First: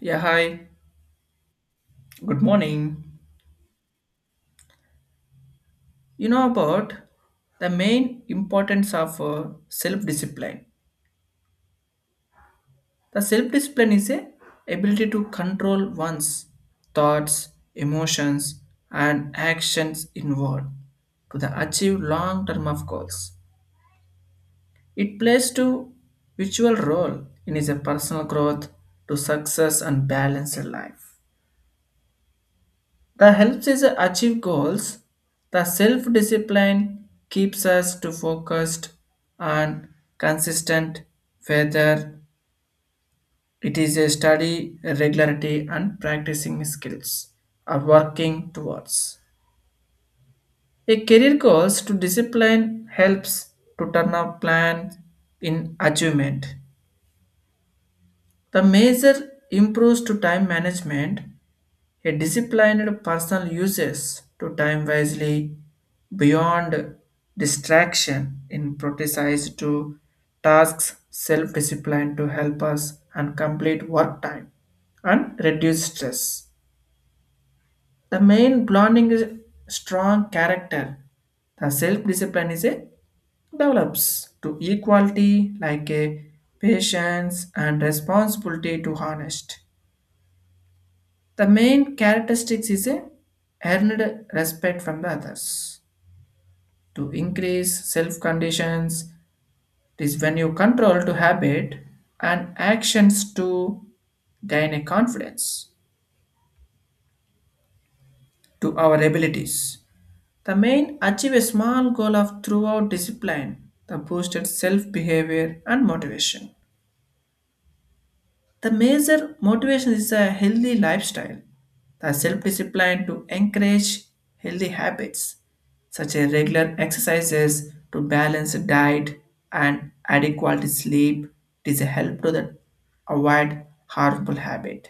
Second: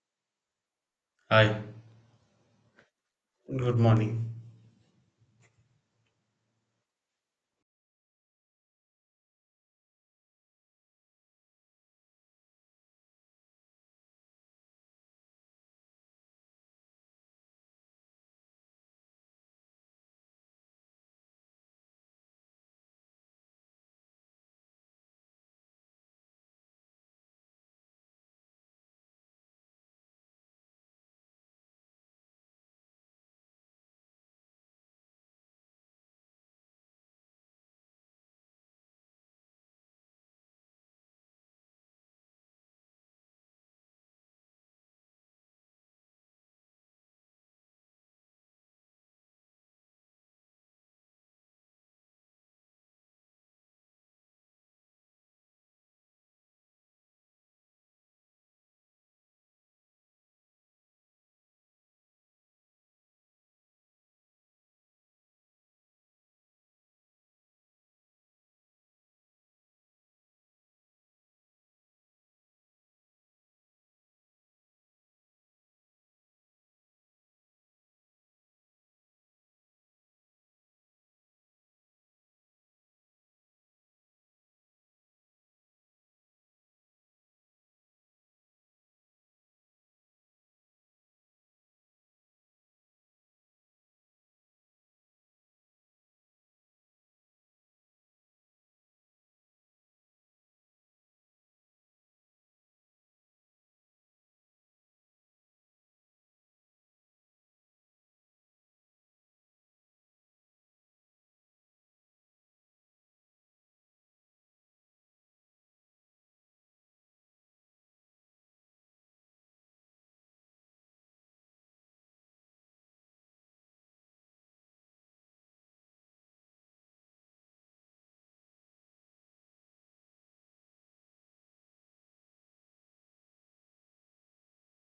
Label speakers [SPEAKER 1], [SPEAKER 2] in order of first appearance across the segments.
[SPEAKER 1] Yeah, hi.
[SPEAKER 2] Hi,
[SPEAKER 1] Good morning.
[SPEAKER 2] good morning.
[SPEAKER 1] You know about the main importance of self-discipline. The self-discipline is a ability to control one's thoughts, emotions, and actions inward to the achieve long-term of goals. It plays to virtual role in his personal growth to success and balanced life. The helps is achieve goals. The self-discipline keeps us to focused and consistent whether it is a study, regularity and practicing skills are working towards. A career goals to discipline helps to turn up plan in achievement. The measure improves to time management. A disciplined person uses to time wisely beyond distraction in prioritize to tasks self-discipline to help us and complete work time and reduce stress. The main blending is strong character. The self-discipline is a develops to equality like a patience and responsibility to honest. The main characteristics is a earned respect from the others. To increase self conditions, it is when you control to habit and actions to gain a confidence to our abilities. The main achieve a small goal of throughout discipline, the boosted self behavior and motivation. The major motivation is a healthy lifestyle, the self discipline to encourage healthy habits, such as regular exercises to balance the diet and adequate sleep. It is a help to the, avoid harmful habit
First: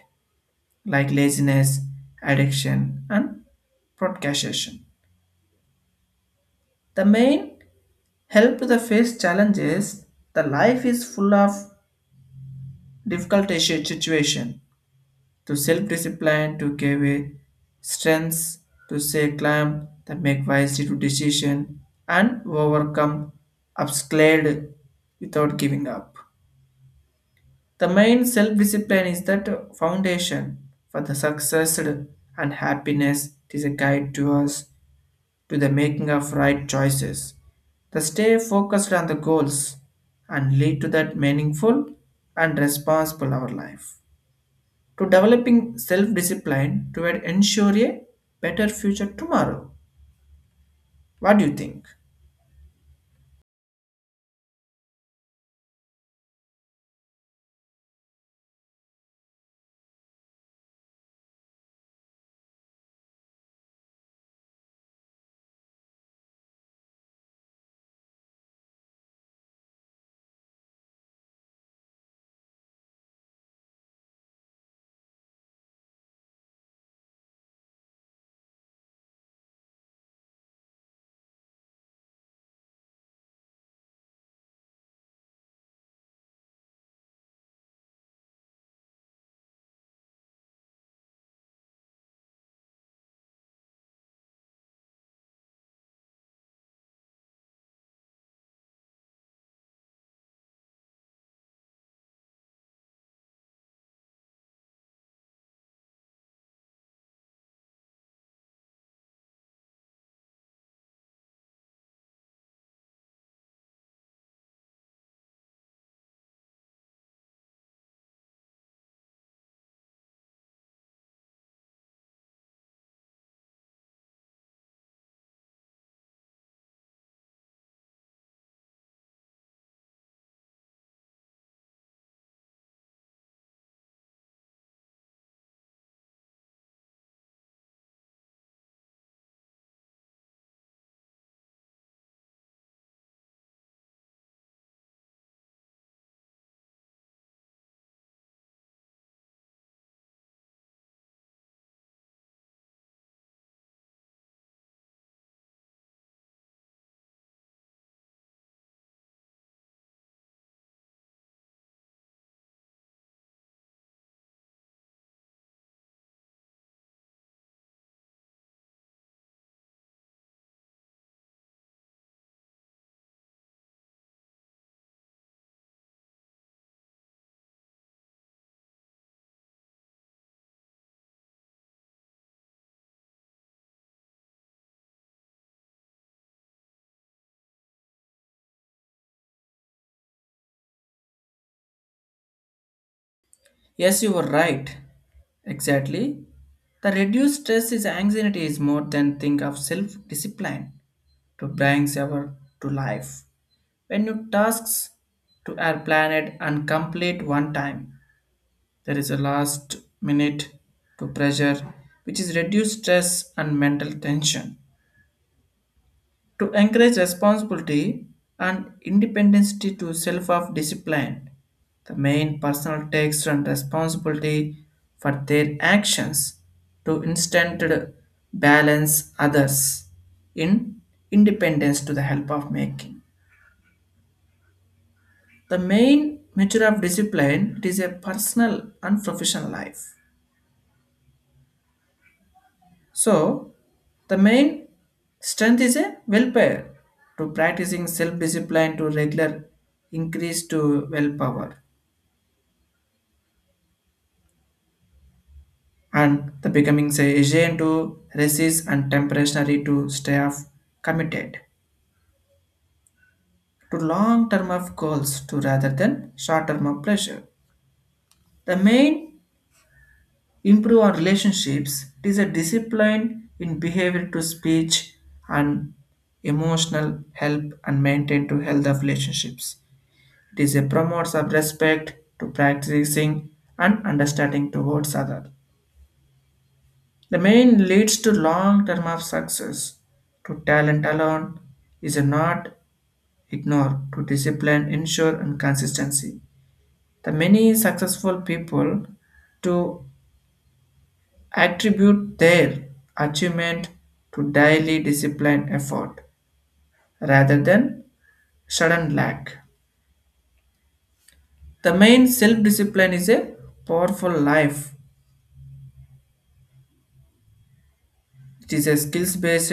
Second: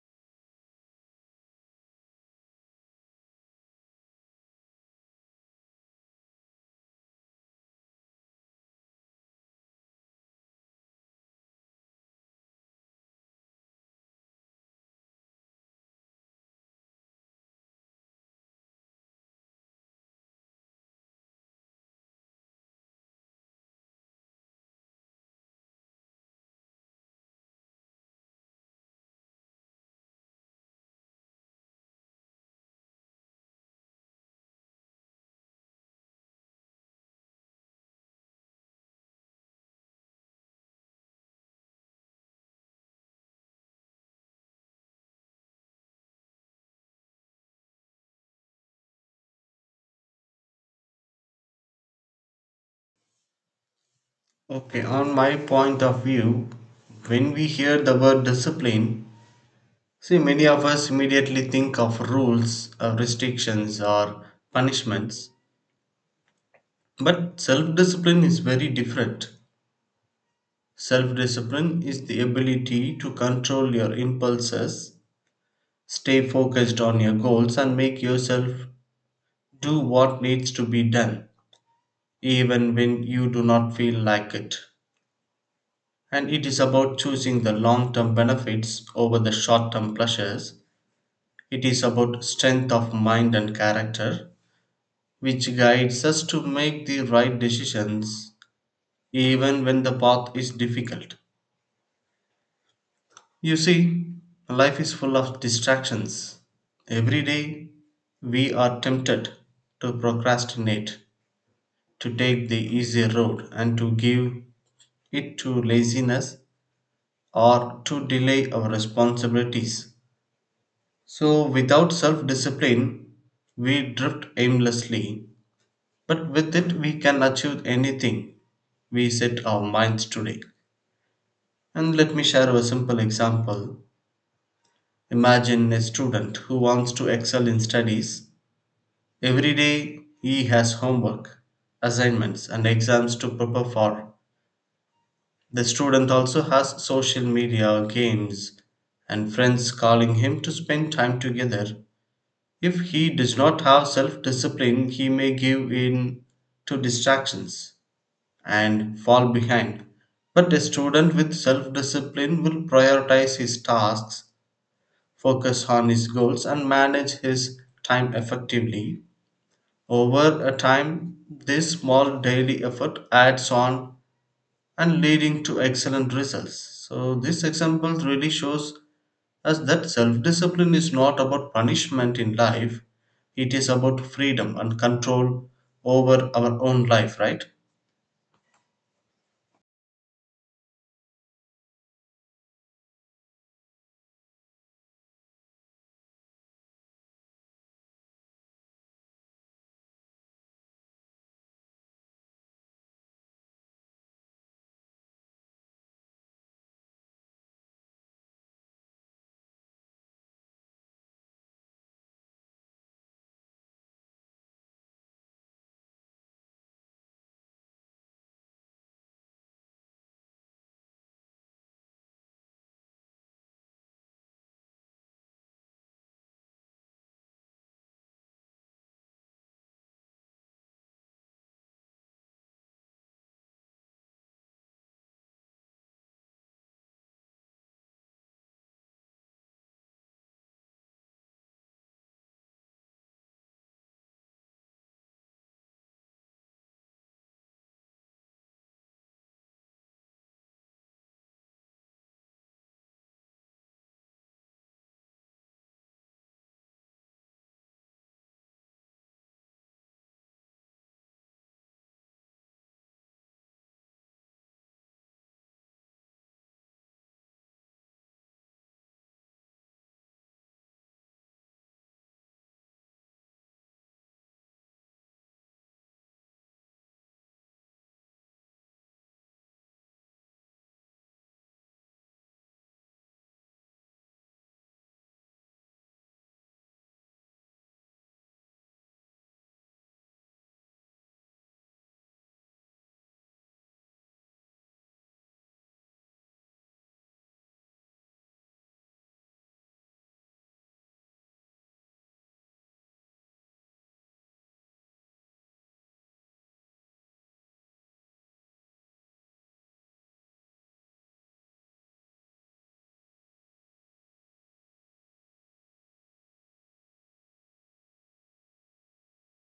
[SPEAKER 1] like laziness, addiction, and procrastination. The main help to the face challenges. The life is full of difficult situation to self-discipline to give a strengths to say climb that make wisely to decision and overcome obstacles without giving up. The main self-discipline is that foundation for the success and happiness. It is a guide to us to the making of right choices. The stay focused on the goals and lead to that meaningful and responsible our life to developing self-discipline toward ensure a better future tomorrow. What do you think?
[SPEAKER 2] Okay, on my point of view, when we hear the word discipline, see, many of us immediately think of rules, or restrictions, or punishments. But self discipline is very different. Self discipline is the ability to control your impulses, stay focused on your goals, and make yourself do what needs to be done, even when you do not feel like it. And it is about choosing the long term benefits over the short term pleasures. It is about strength of mind and character, which guides us to make the right decisions even when the path is difficult. You see, life is full of distractions. Every day, we are tempted to procrastinate, to take the easy road, and to give it to laziness or to delay our responsibilities. So, without self discipline, we drift aimlessly, but with it, we can achieve anything we set our minds to do. And let me share a simple example. Imagine a student who wants to excel in studies. Every day, he has homework, assignments, and exams to prepare for. The student also has social media, games, and friends calling him to spend time together. If he does not have self discipline, he may give in to distractions and fall behind. But a student with self discipline will prioritize his tasks, focus on his goals, and manage his time effectively. Over a time, this small daily effort adds on and leading to excellent results. So this example really shows as that self discipline is not about punishment in life, it is about freedom and control over our own life, right?
[SPEAKER 1] Yes, you were right. Exactly. The reduced stress is anxiety is more than think of self-discipline to brings our to life. When you tasks to our planet and complete one time, there is a last minute to pressure which is reduced stress and mental tension. To encourage responsibility and independence to self of discipline. The main personal takes and responsibility for their actions to instant balance others in independence to the help of making. The main measure of discipline it is a personal and professional life. So, the main strength is a willpower to practicing self discipline to regular increase to willpower and the becoming say agent to resist and temporary to stay off committed to long term of goals to rather than short term of pleasure. The main improve our relationships it is a discipline in behavior to speech and emotional help and maintain to health of relationships. It is a promotes of respect to practicing and understanding towards other. The main leads to long term of success. To talent alone is not ignored. To discipline, ensure and consistency. The many successful people to attribute their achievement to daily discipline effort rather than sudden lack. The main self discipline is a powerful life. It is a skills based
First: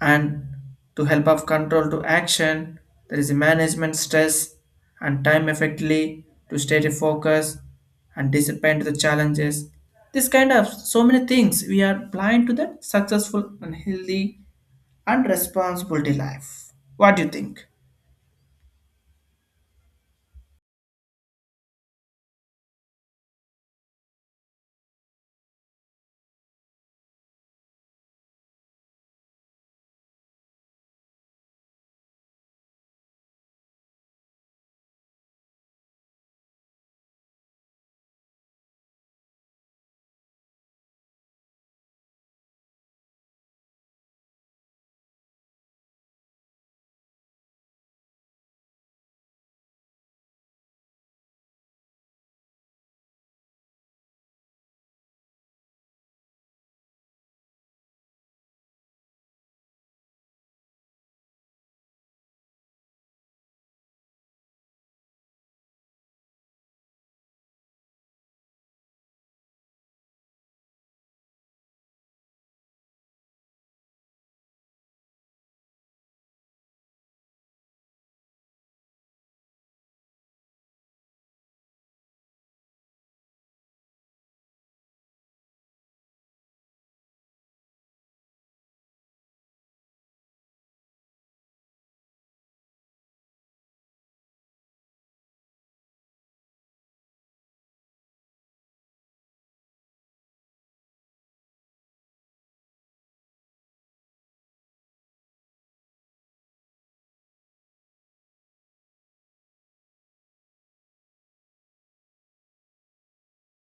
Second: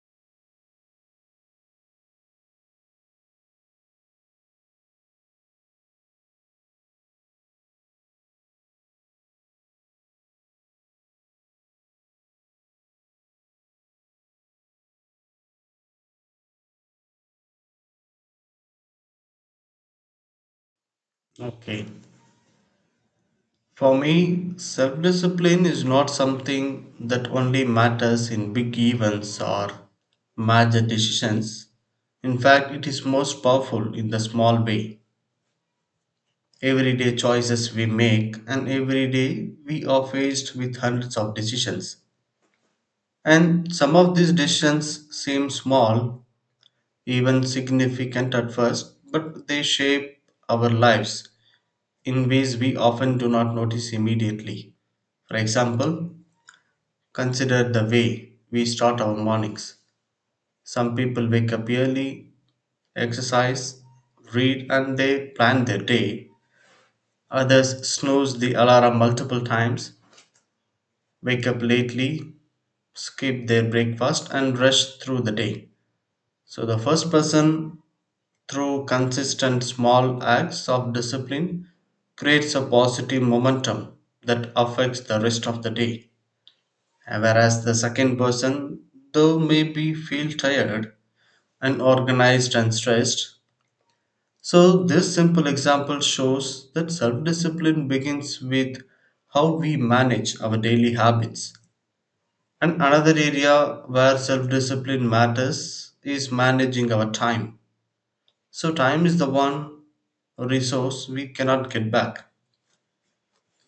[SPEAKER 1] and to help of control to action. There is a management stress and time effectively to stay to focus and discipline to the challenges. This kind of so many things we are blind to the successful and healthy and responsibility life. What do you think?
[SPEAKER 2] Okay. For me, self discipline is not something that only matters in big events or major decisions. In fact, it is most powerful in the small way. Everyday choices we make, and every day we are faced with hundreds of decisions. And some of these decisions seem small, even significant at first, but they shape our lives in ways we often do not notice immediately. For example, consider the way we start our mornings. Some people wake up early, exercise, read, and they plan their day. Others snooze the alarm multiple times, wake up lately, skip their breakfast, and rush through the day. So, the first person through consistent small acts of discipline creates a positive momentum that affects the rest of the day. And whereas the second person, though maybe feel tired, unorganized, and stressed. So, this simple example shows that self discipline begins with how we manage our daily habits. And another area where self discipline matters is managing our time. So, time is the one resource we cannot get back.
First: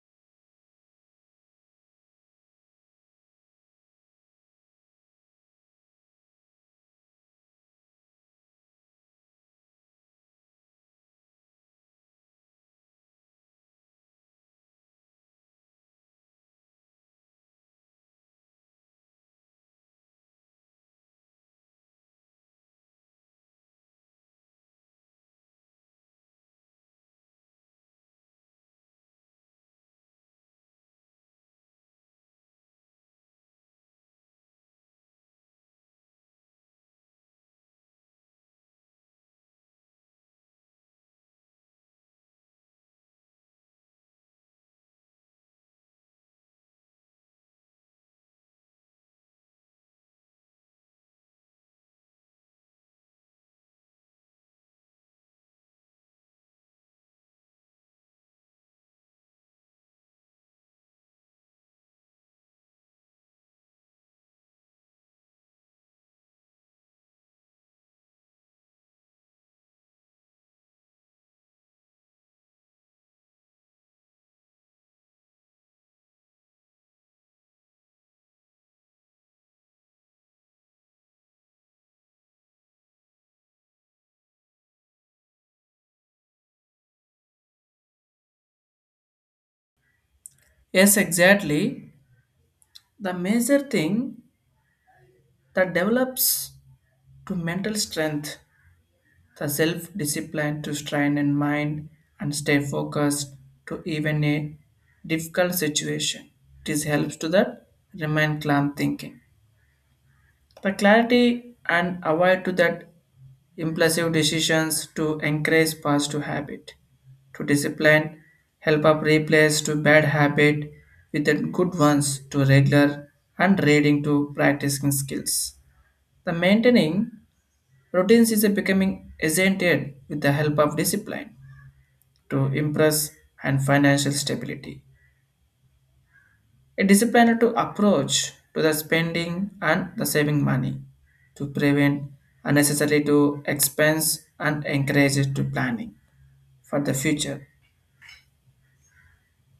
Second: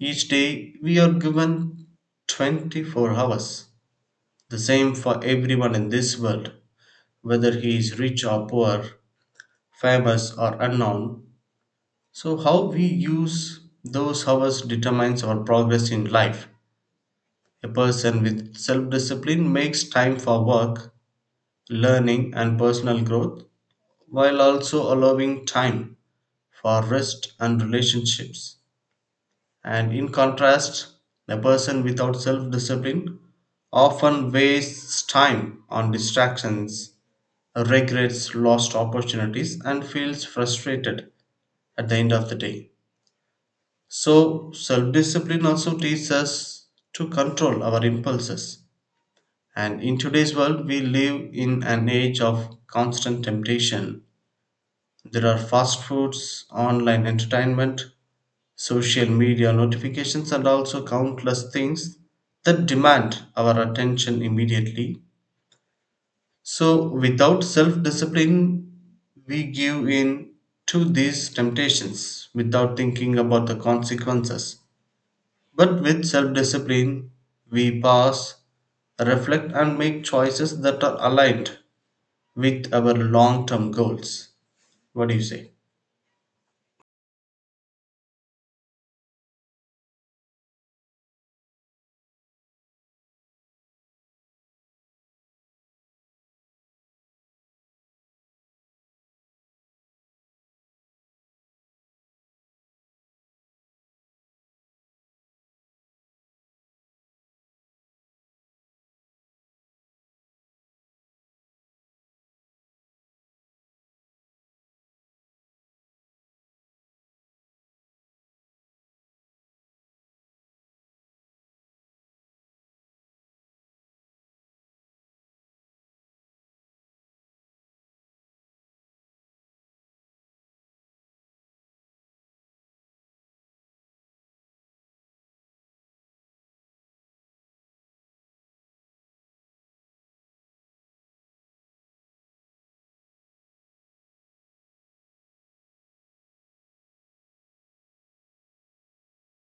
[SPEAKER 2] Each day we are given 24 hours. The same for everyone in this world, whether he is rich or poor, famous or unknown. So, how we use those hours determines our progress in life. A person with self discipline makes time for work, learning, and personal growth while also allowing time for rest and relationships. And in contrast, a person without self discipline often wastes time on distractions, regrets lost opportunities, and feels frustrated at the end of the day. So, self discipline also teaches us to control our impulses. And in today's world, we live in an age of constant temptation. There are fast foods, online entertainment, social media notifications, and also countless things that demand our attention immediately. So, without self discipline, we give in to these temptations without thinking about the consequences. But with self discipline, we pause, reflect, and make choices that are aligned with our long term goals. What do you say?
[SPEAKER 1] Yes, exactly. The major thing that develops to mental strength. The self discipline to strain in mind and stay focused to even a difficult situation. This helps to that remain calm thinking. The clarity and avoid to that impulsive decisions to encourage positive habit. To discipline, help up replace to bad habit with the good ones to regular and reading to practicing skills. The maintaining routines is a becoming accented with the help of discipline to impress and financial stability. A disciplined to approach to the spending and the saving money to prevent unnecessary to expense and encourage it to planning for the future.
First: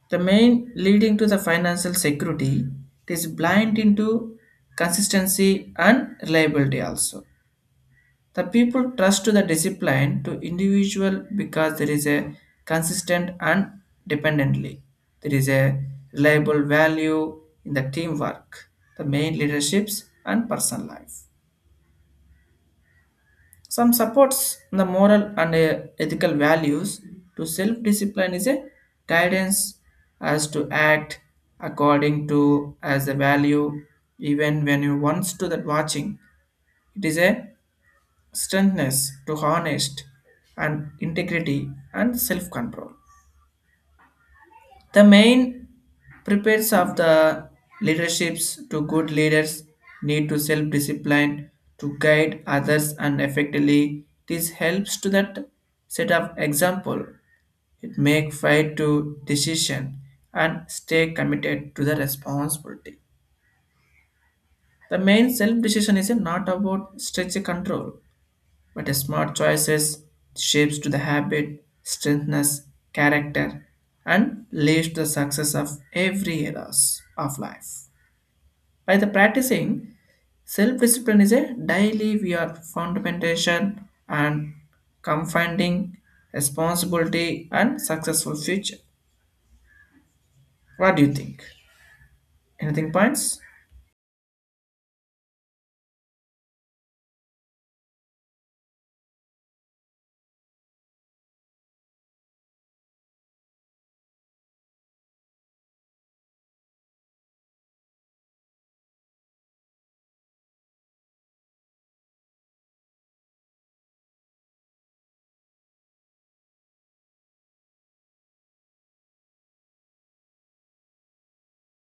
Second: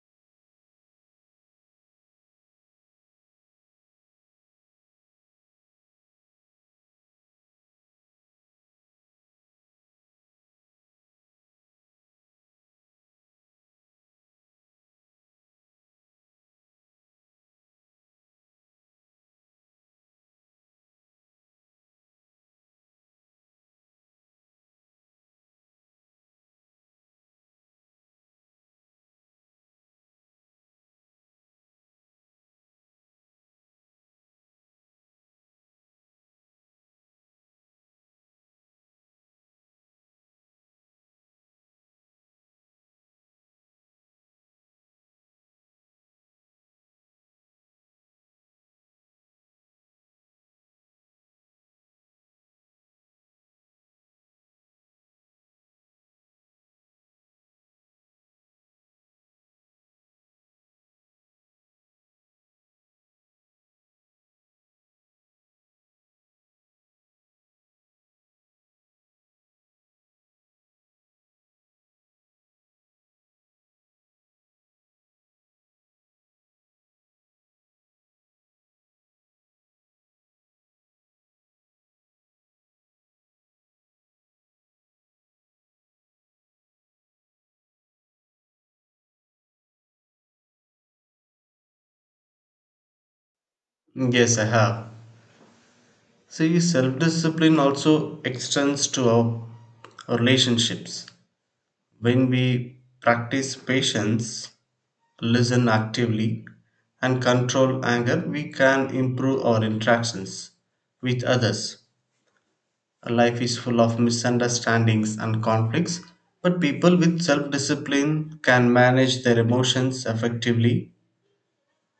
[SPEAKER 1] The main leading to the financial security it is blind into consistency and reliability also. The people trust to the discipline to individual because there is a consistent and dependently. There is a reliable value in the teamwork, the main leaderships and personal life. Some supports the moral and ethical values to self-discipline is a guidance as to act according to as a value even when you wants to that watching. It is a strengthness to honest and integrity and self-control. The main prepares of the leaderships to good leaders need to self-discipline to guide others and effectively this helps to that set of example. It make fight to decision and stay committed to the responsibility. The main self-decision is not about stretch control but smart choices shapes to the habit, strengthens character, and leads to the success of every areas of life. By the practicing, self-discipline is a daily we are fundamentation and confounding responsibility and successful future. What do you think? Anything points?
[SPEAKER 2] Yes, I have. See, self discipline also extends to our relationships. When we practice patience, listen actively, and control anger, we can improve our interactions with others. Life is full of misunderstandings and conflicts, but people with self discipline can manage their emotions effectively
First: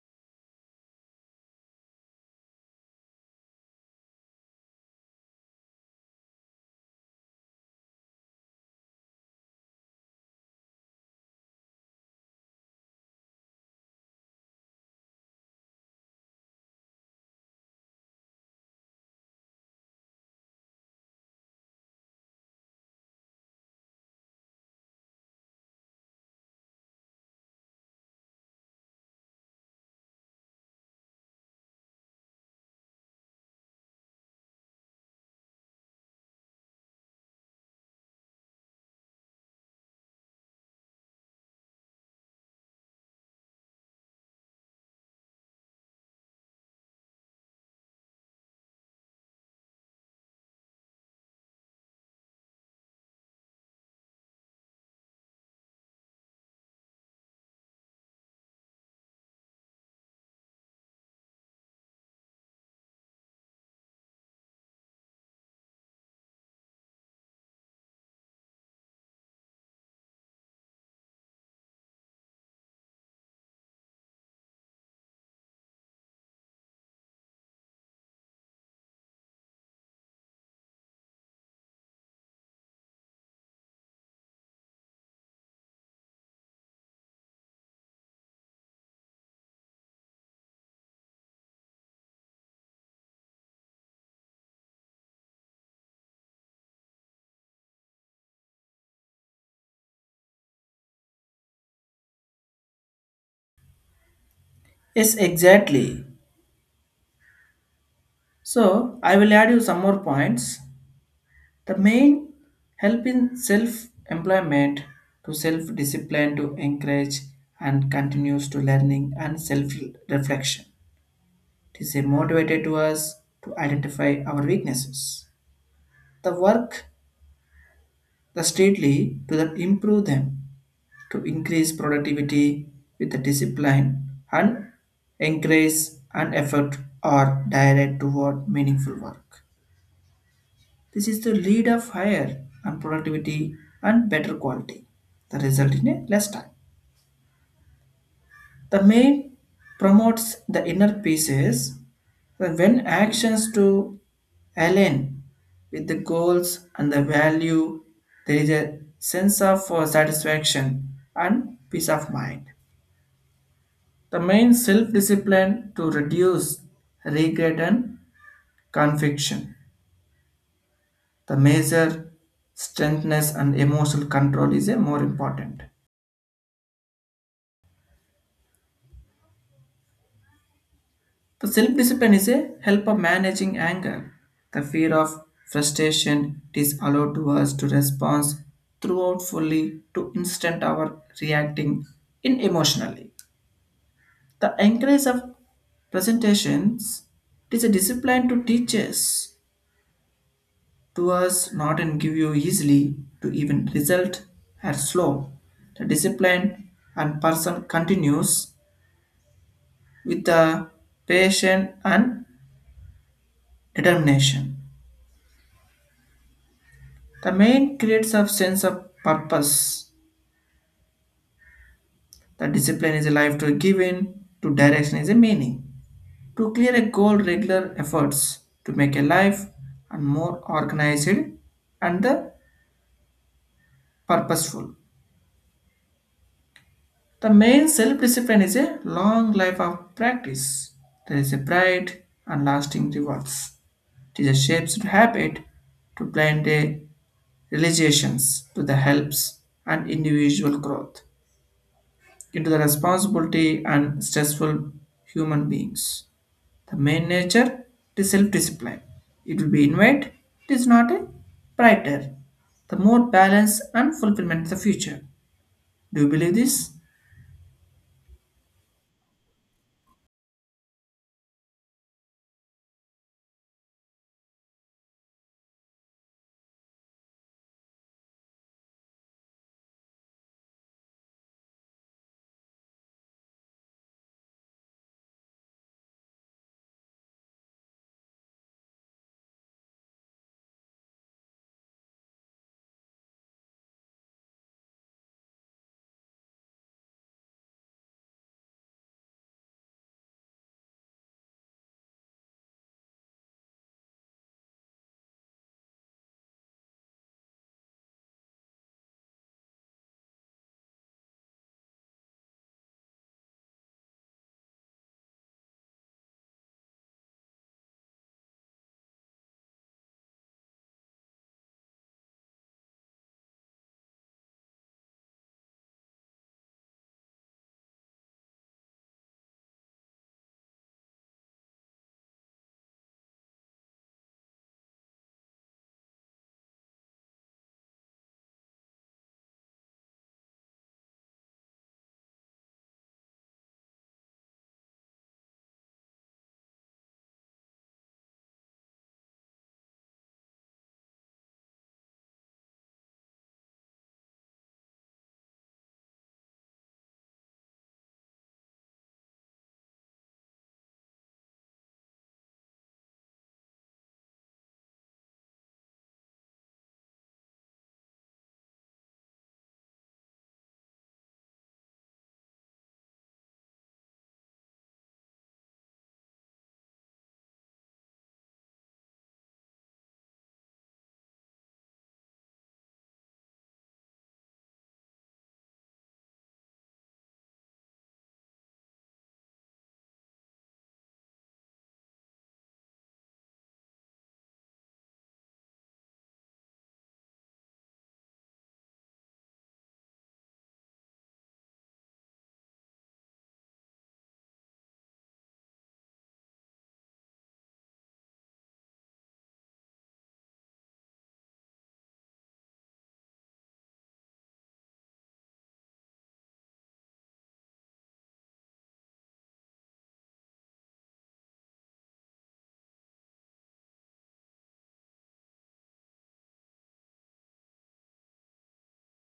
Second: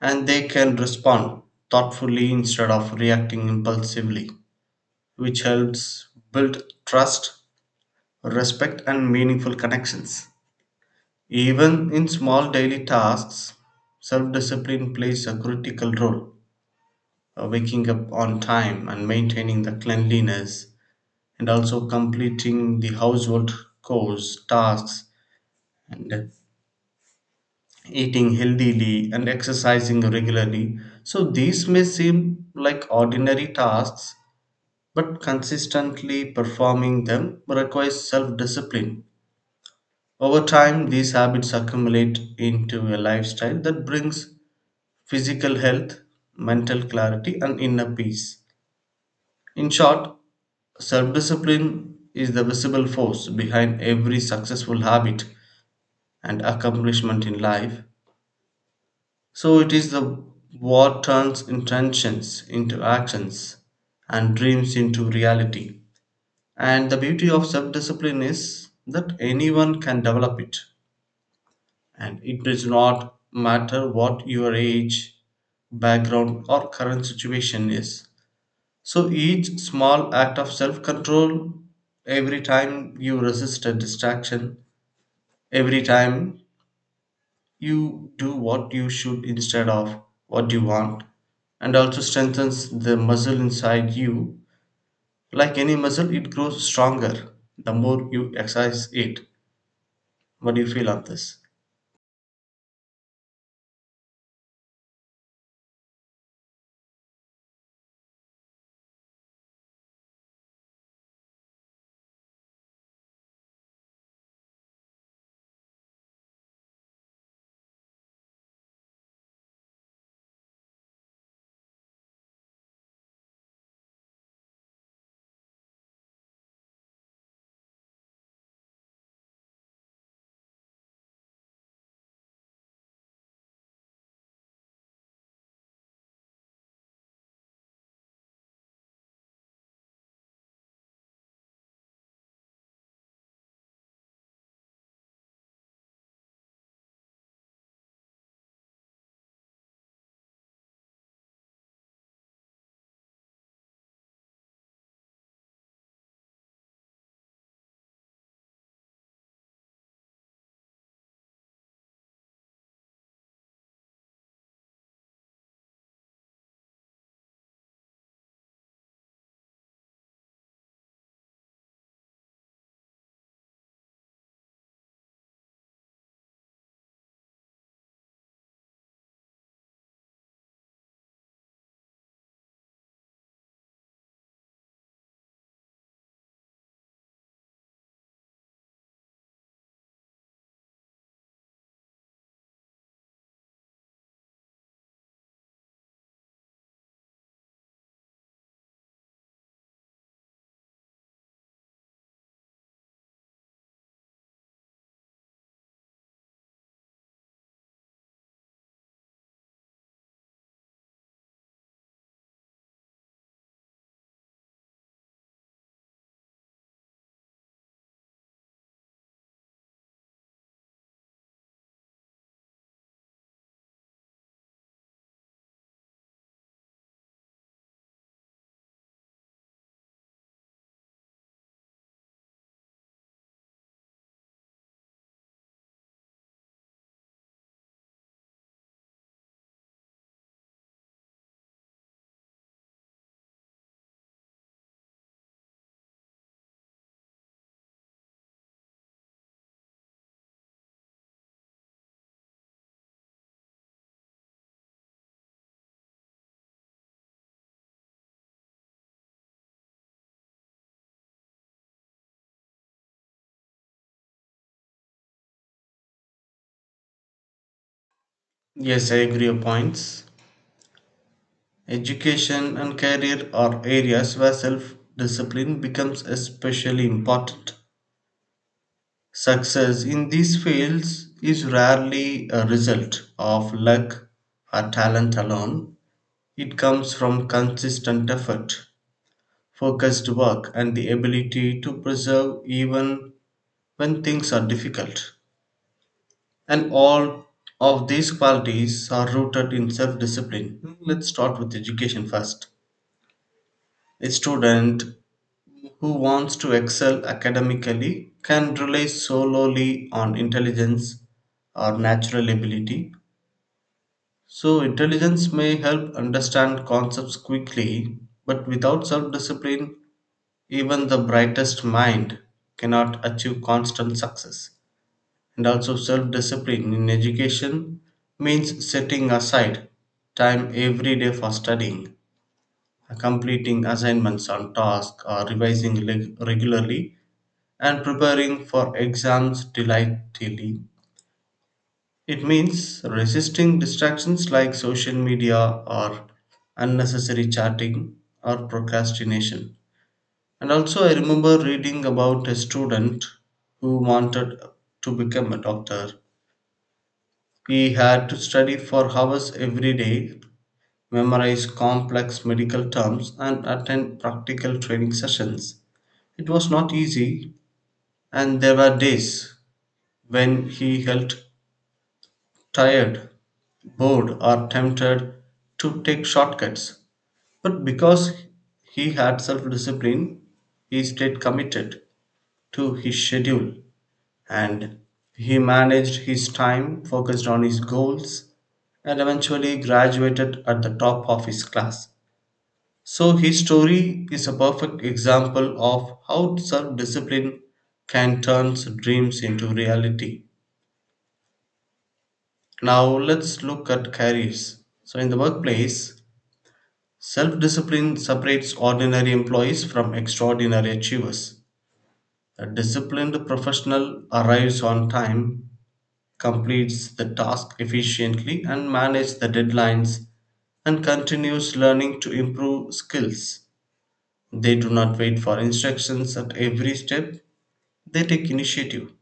[SPEAKER 2] and they can respond thoughtfully instead of reacting impulsively, which helps build trust, respect, and meaningful connections. Even in small daily tasks, self discipline plays a critical role. Waking up on time and maintaining the cleanliness, and also completing the household chores, tasks, and eating healthily and exercising regularly. So, these may seem like ordinary tasks, but consistently performing them requires self discipline. Over time, these habits accumulate into a lifestyle that brings physical health, mental clarity, and inner peace. In short, self discipline is the visible force behind every successful habit and accomplishment in life. So, it is the what turns intentions into actions and dreams into reality. And the beauty of self discipline is that anyone can develop it. And it does not matter what your age, background, or current situation is. So each small act of self control, every time you resist a distraction, every time you do what you should instead of what you want, and also strengthens the muscle inside you. Like any muscle, it grows stronger the more you exercise it. What do you feel on this?
[SPEAKER 1] Yes, exactly. So I will add you some more points. The main help in self-employment to self-discipline to encourage and continues to learning and self-reflection. It is a motivator to us to identify our weaknesses. The work the steadily to the improve them, to increase productivity with the discipline and encourage and effort are directed toward meaningful work. This is the lead of higher and productivity and better quality. The result in a less time. The main promotes the inner pieces that when actions to align with the goals and the value, there is a sense of satisfaction and peace of mind. The main self-discipline to reduce regret and conviction. The major strengthness and emotional control is a more important. The self discipline is a help of managing anger. The fear of frustration it is allowed to us to respond throughout fully to instant our reacting in emotionally. The encourage of presentations it is a discipline to teach us to us not and give you easily to even result are slow. The discipline and person continues with the patience and determination. The main creates a sense of purpose. The discipline is a life to give in, to direction is a meaning. To clear a goal, regular efforts to make a life and more organized and the purposeful. The main self-discipline is a long life of practice. There is a bright and lasting rewards. It is a shapes to habit to blend the realizations to the helps and individual growth, into the responsibility and stressful human beings. The main nature is self-discipline. It will be invite, it is not a brighter. The more balance and fulfillment in the future. Do you believe this?
[SPEAKER 2] Yes, I agree your points. Education and career are areas where self discipline becomes especially important. Success in these fields is rarely a result of luck or talent alone. It comes from consistent effort, focused work, and the ability to persevere even when things are difficult. And all of these qualities are rooted in self discipline. Let's start with education first. A student who wants to excel academically can rely solely on intelligence or natural ability. So, intelligence may help understand concepts quickly, but without self discipline, even the brightest mind cannot achieve constant success. And also, self discipline in education means setting aside time every day for studying, completing assignments on task, or revising regularly and preparing for exams delightfully. It means resisting distractions like social media or unnecessary chatting or procrastination. And also, I remember reading about a student who wanted to become a doctor. He had to study for hours every day, memorize complex medical terms, and attend practical training sessions. It was not easy, and there were days when he felt tired, bored, or tempted to take shortcuts. But because he had self discipline, he stayed committed to his schedule and he managed his time, focused on his goals, and eventually graduated at the top of his class. So, his story is a perfect example of how self discipline can turn dreams into reality. Now, let's look at careers. So, in the workplace, self discipline separates ordinary employees from extraordinary achievers. A disciplined professional arrives on time, completes the task efficiently, and manages the deadlines, and continues learning to improve skills. They do not wait for instructions at every step, they take initiative.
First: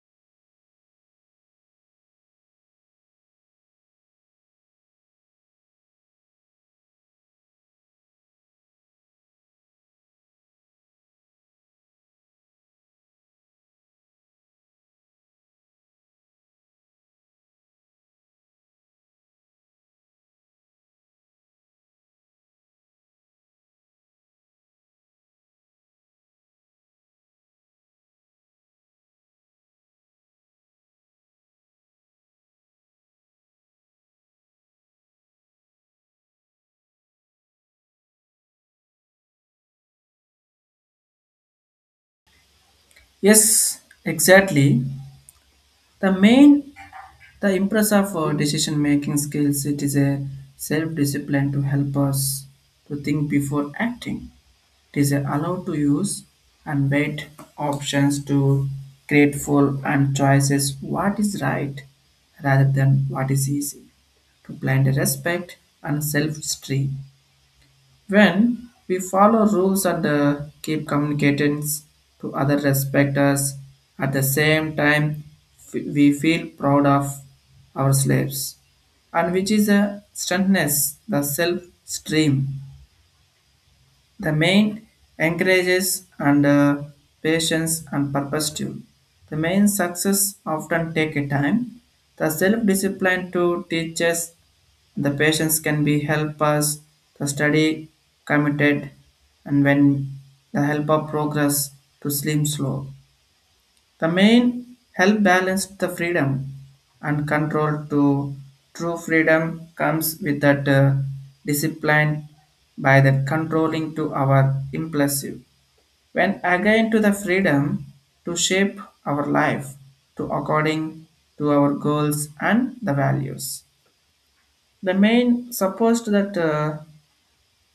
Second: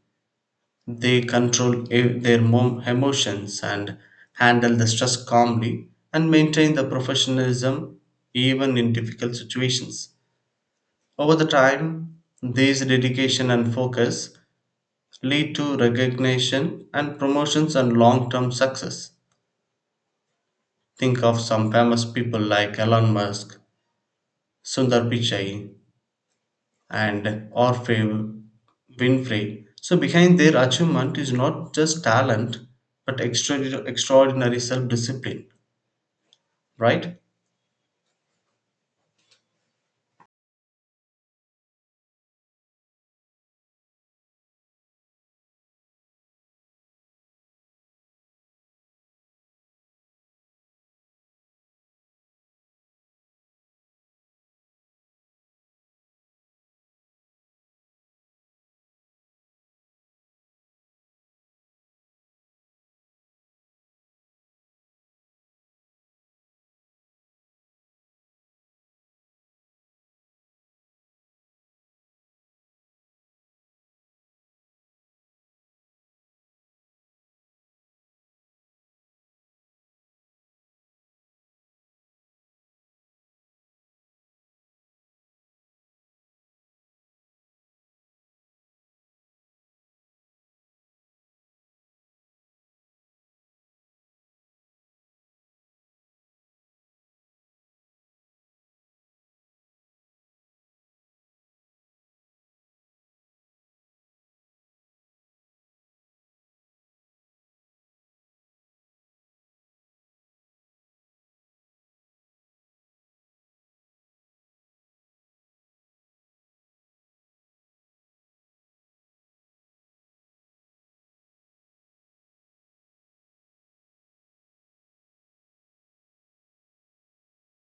[SPEAKER 2] They control emotions and handle the stress calmly and maintain the professionalism even in difficult situations. Over the time, these dedication and focus lead to recognition and promotions and long term success. Think of some famous people like Elon Musk, Sundar Pichai, and Orfeo Winfrey. So, behind their achievement is not just talent but extraordinary self discipline, right?
[SPEAKER 1] Yes, exactly. The main the impress of our decision making skills it is a self-discipline to help us to think before acting. It is allowed to use unbanked options to create full and choices what is right rather than what is easy, to blind respect and self esteem. When we follow rules and keep communications to other respect us at the same time, we feel proud of our slaves, and which is a strengthness, the self esteem the main encourages and patience and purpose too. The main success often take a time. The self-discipline to teach us the patience can be help us to study committed and when the help of progress to slim slow. The main help balance the freedom and control to true freedom comes with that discipline by that controlling to our impulsive. When again to the freedom to shape our life to according to our goals and the values. The main supposed that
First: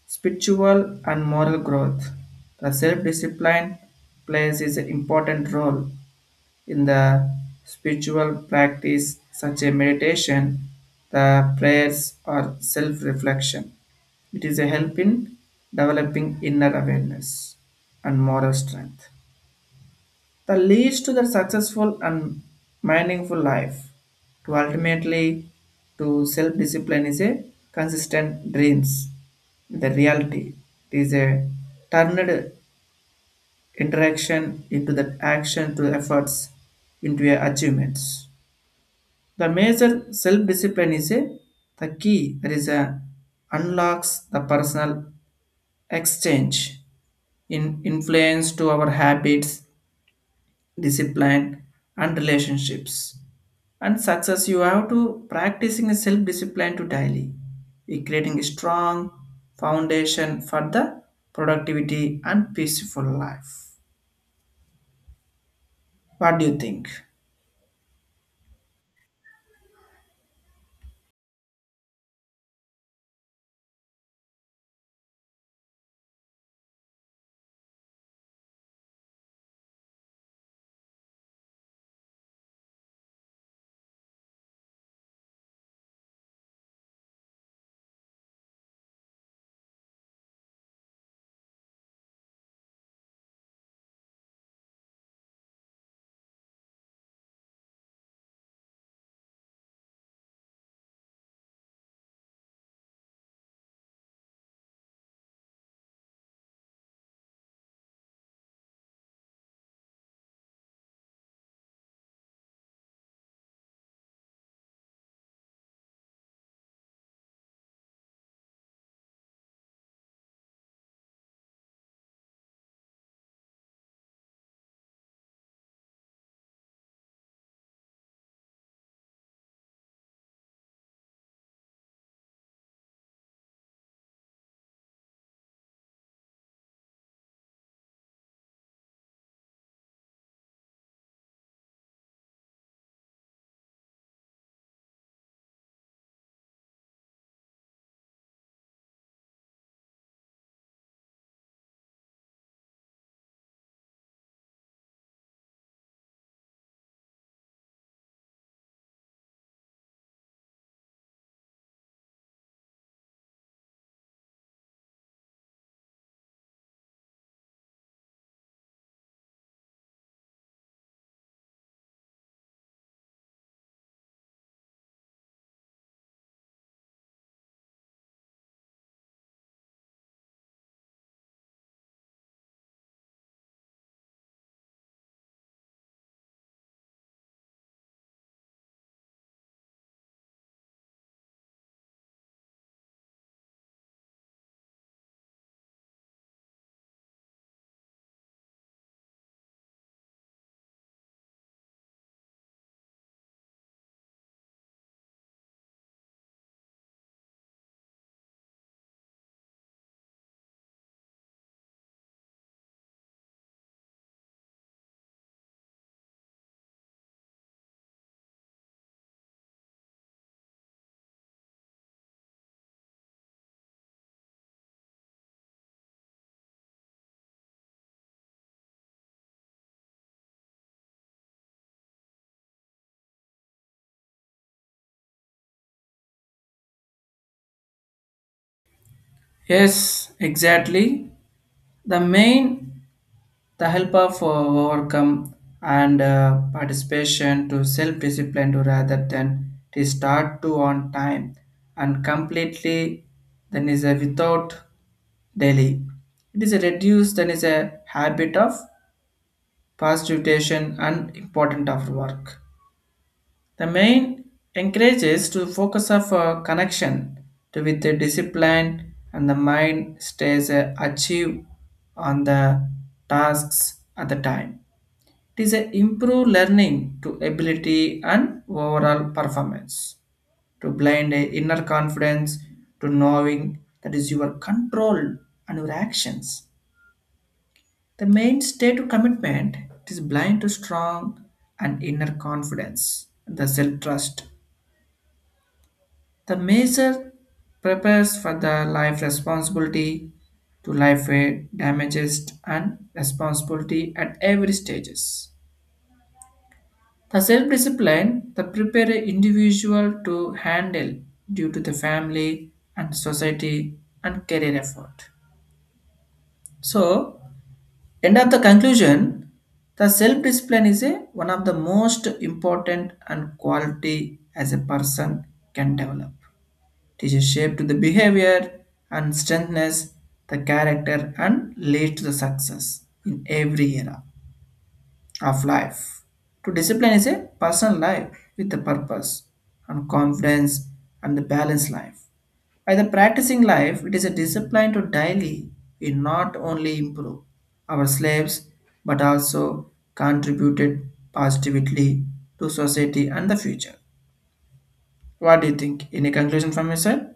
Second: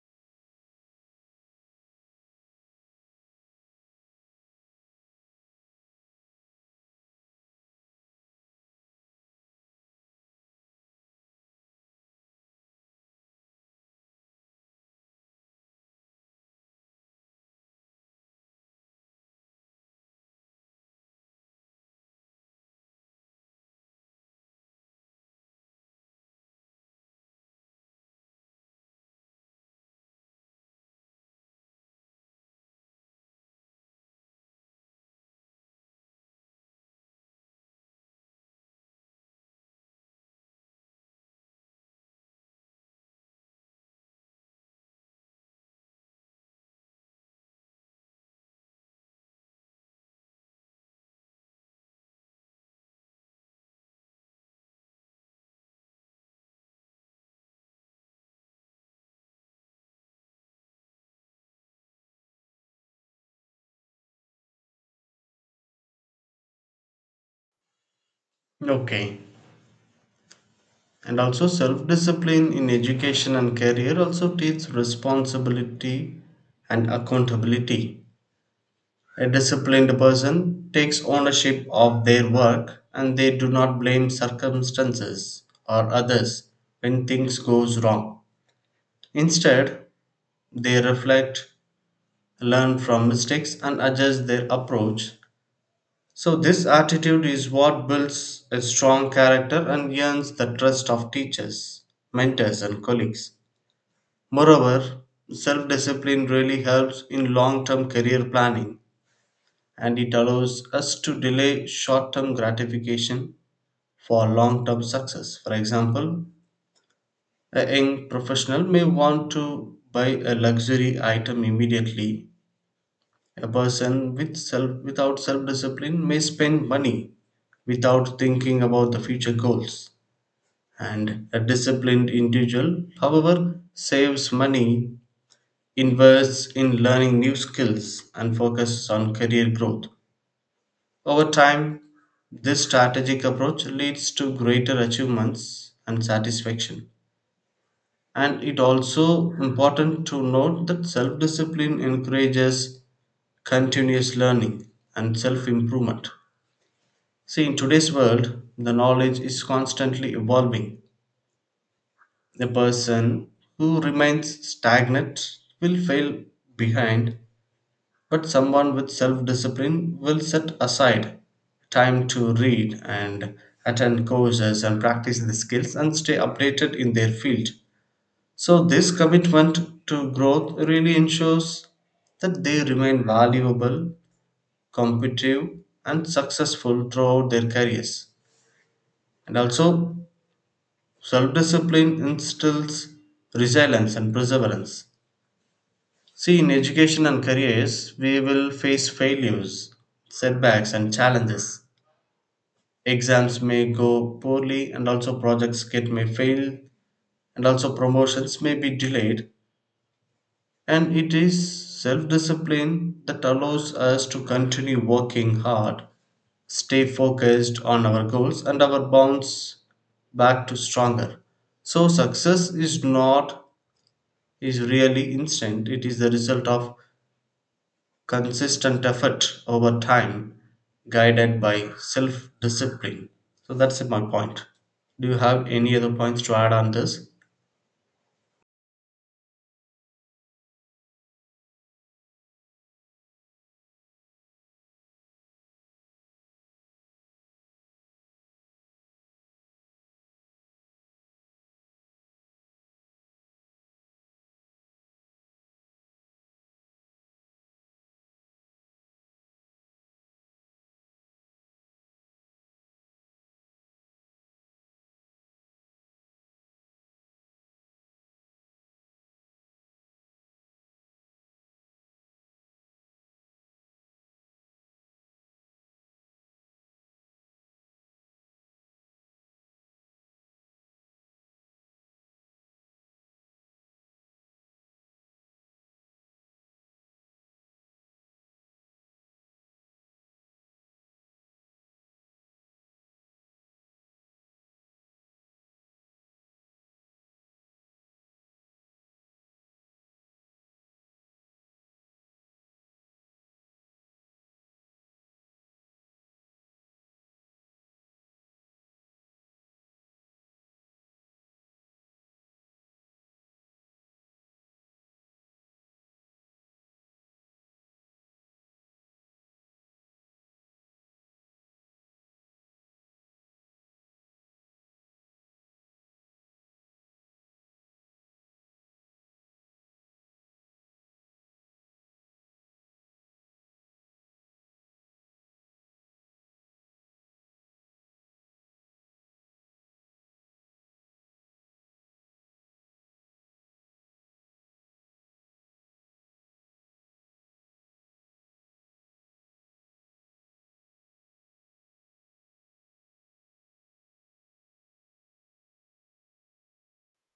[SPEAKER 1] spiritual and moral growth, the self-discipline plays is an important role in the spiritual practice, such as meditation, the prayers or self-reflection, it is a help in developing inner awareness and moral strength. That leads to the successful and meaningful life. To ultimately, to self-discipline is a consistent dreams with the reality. It is a turned interaction into the action to efforts into a achievements. The major self-discipline is a, the key that is a unlocks the personal exchange in influence to our habits, discipline, and relationships. And success, you have to practicing a self-discipline to daily, we creating a strong foundation for the productivity and peaceful life. What do you think?
[SPEAKER 2] Okay. And also, self discipline in education and career also teaches responsibility and accountability. A disciplined person takes ownership of their work and they do not blame circumstances or others when things goes wrong. Instead, they reflect, learn from mistakes and adjust their approach. So this attitude is what builds a strong character and earns the trust of teachers, mentors and colleagues. Moreover, self-discipline really helps in long-term career planning and it allows us to delay short term gratification for long term success. For example, a young professional may want to buy a luxury item immediately. A person without self discipline may spend money without thinking about the future goals. And a disciplined individual, however, saves money, invests in learning new skills, and focuses on career growth. Over time, this strategic approach leads to greater achievements and satisfaction. And it also important to note that self-discipline encourages continuous learning and self-improvement. See, in today's world, the knowledge is constantly evolving. A person who remains stagnant will fail behind. But someone with self discipline will set aside time to read and attend courses and practice the skills and stay updated in their field. So, this commitment to growth really ensures that they remain valuable, competitive, and successful throughout their careers. And also, self discipline instills resilience and perseverance. See, in education and careers, we will face failures, setbacks, and challenges. Exams may go poorly, and also projects get may fail, and also promotions may be delayed. And it is self discipline that allows us to continue working hard, stay focused on our goals, and our bounce back to stronger. So, success is not is really instant, it is the result of consistent effort over time guided by self discipline. So that's it, my point. Do you have any other points to add on this?
[SPEAKER 1] Yes, exactly. The main the help of overcome and participation to self-discipline to rather than to start to on time and completely then is a without daily. It is a reduced then is a habit of positivation and important of work. The main encourages to focus of connection to with the discipline and the mind stays achieve on the tasks at the time. It is a improve learning to ability and overall performance, to blind a inner confidence, to knowing that is your control and your actions. The main state of commitment it is blind to strong and inner confidence, the self-trust. The measure prepares for the life responsibility to life damages and responsibility at every stages. The self discipline that prepare an individual to handle due to the family and society and career effort. So, end of the conclusion, the self discipline is a, one of the most important and quality as a person can develop. It is a shape to the behavior and strengthens the character and leads to the success in every era of life. To discipline is a personal life with a purpose and confidence and the balanced life. By the practicing life, it is a discipline to daily we not only improve our slaves but also contributed positively to society and the future. What do you think? Any conclusion from your side?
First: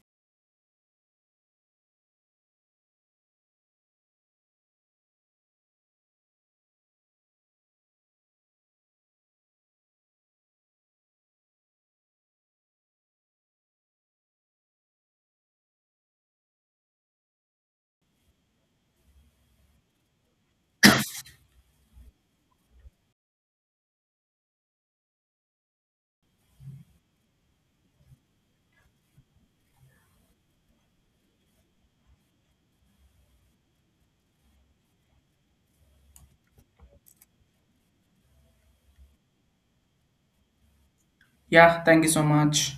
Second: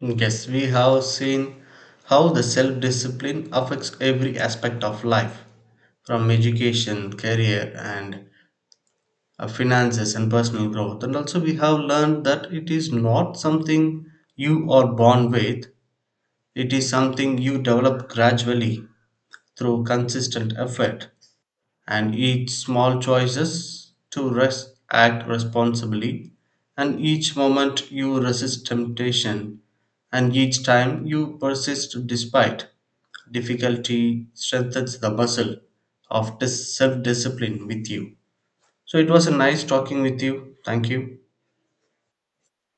[SPEAKER 2] Yes, we have seen how the self discipline affects every aspect of life from education, career, and finances and personal growth. And also, we have learned that it is not something you are born with, it is something you develop gradually through consistent effort and each small choices to act responsibly and each moment you resist temptation and each time you persist despite difficulty strengthens the muscle of self-discipline with you. So it was a nice talking with you. Thank you.
[SPEAKER 1] Yeah, thank you so much.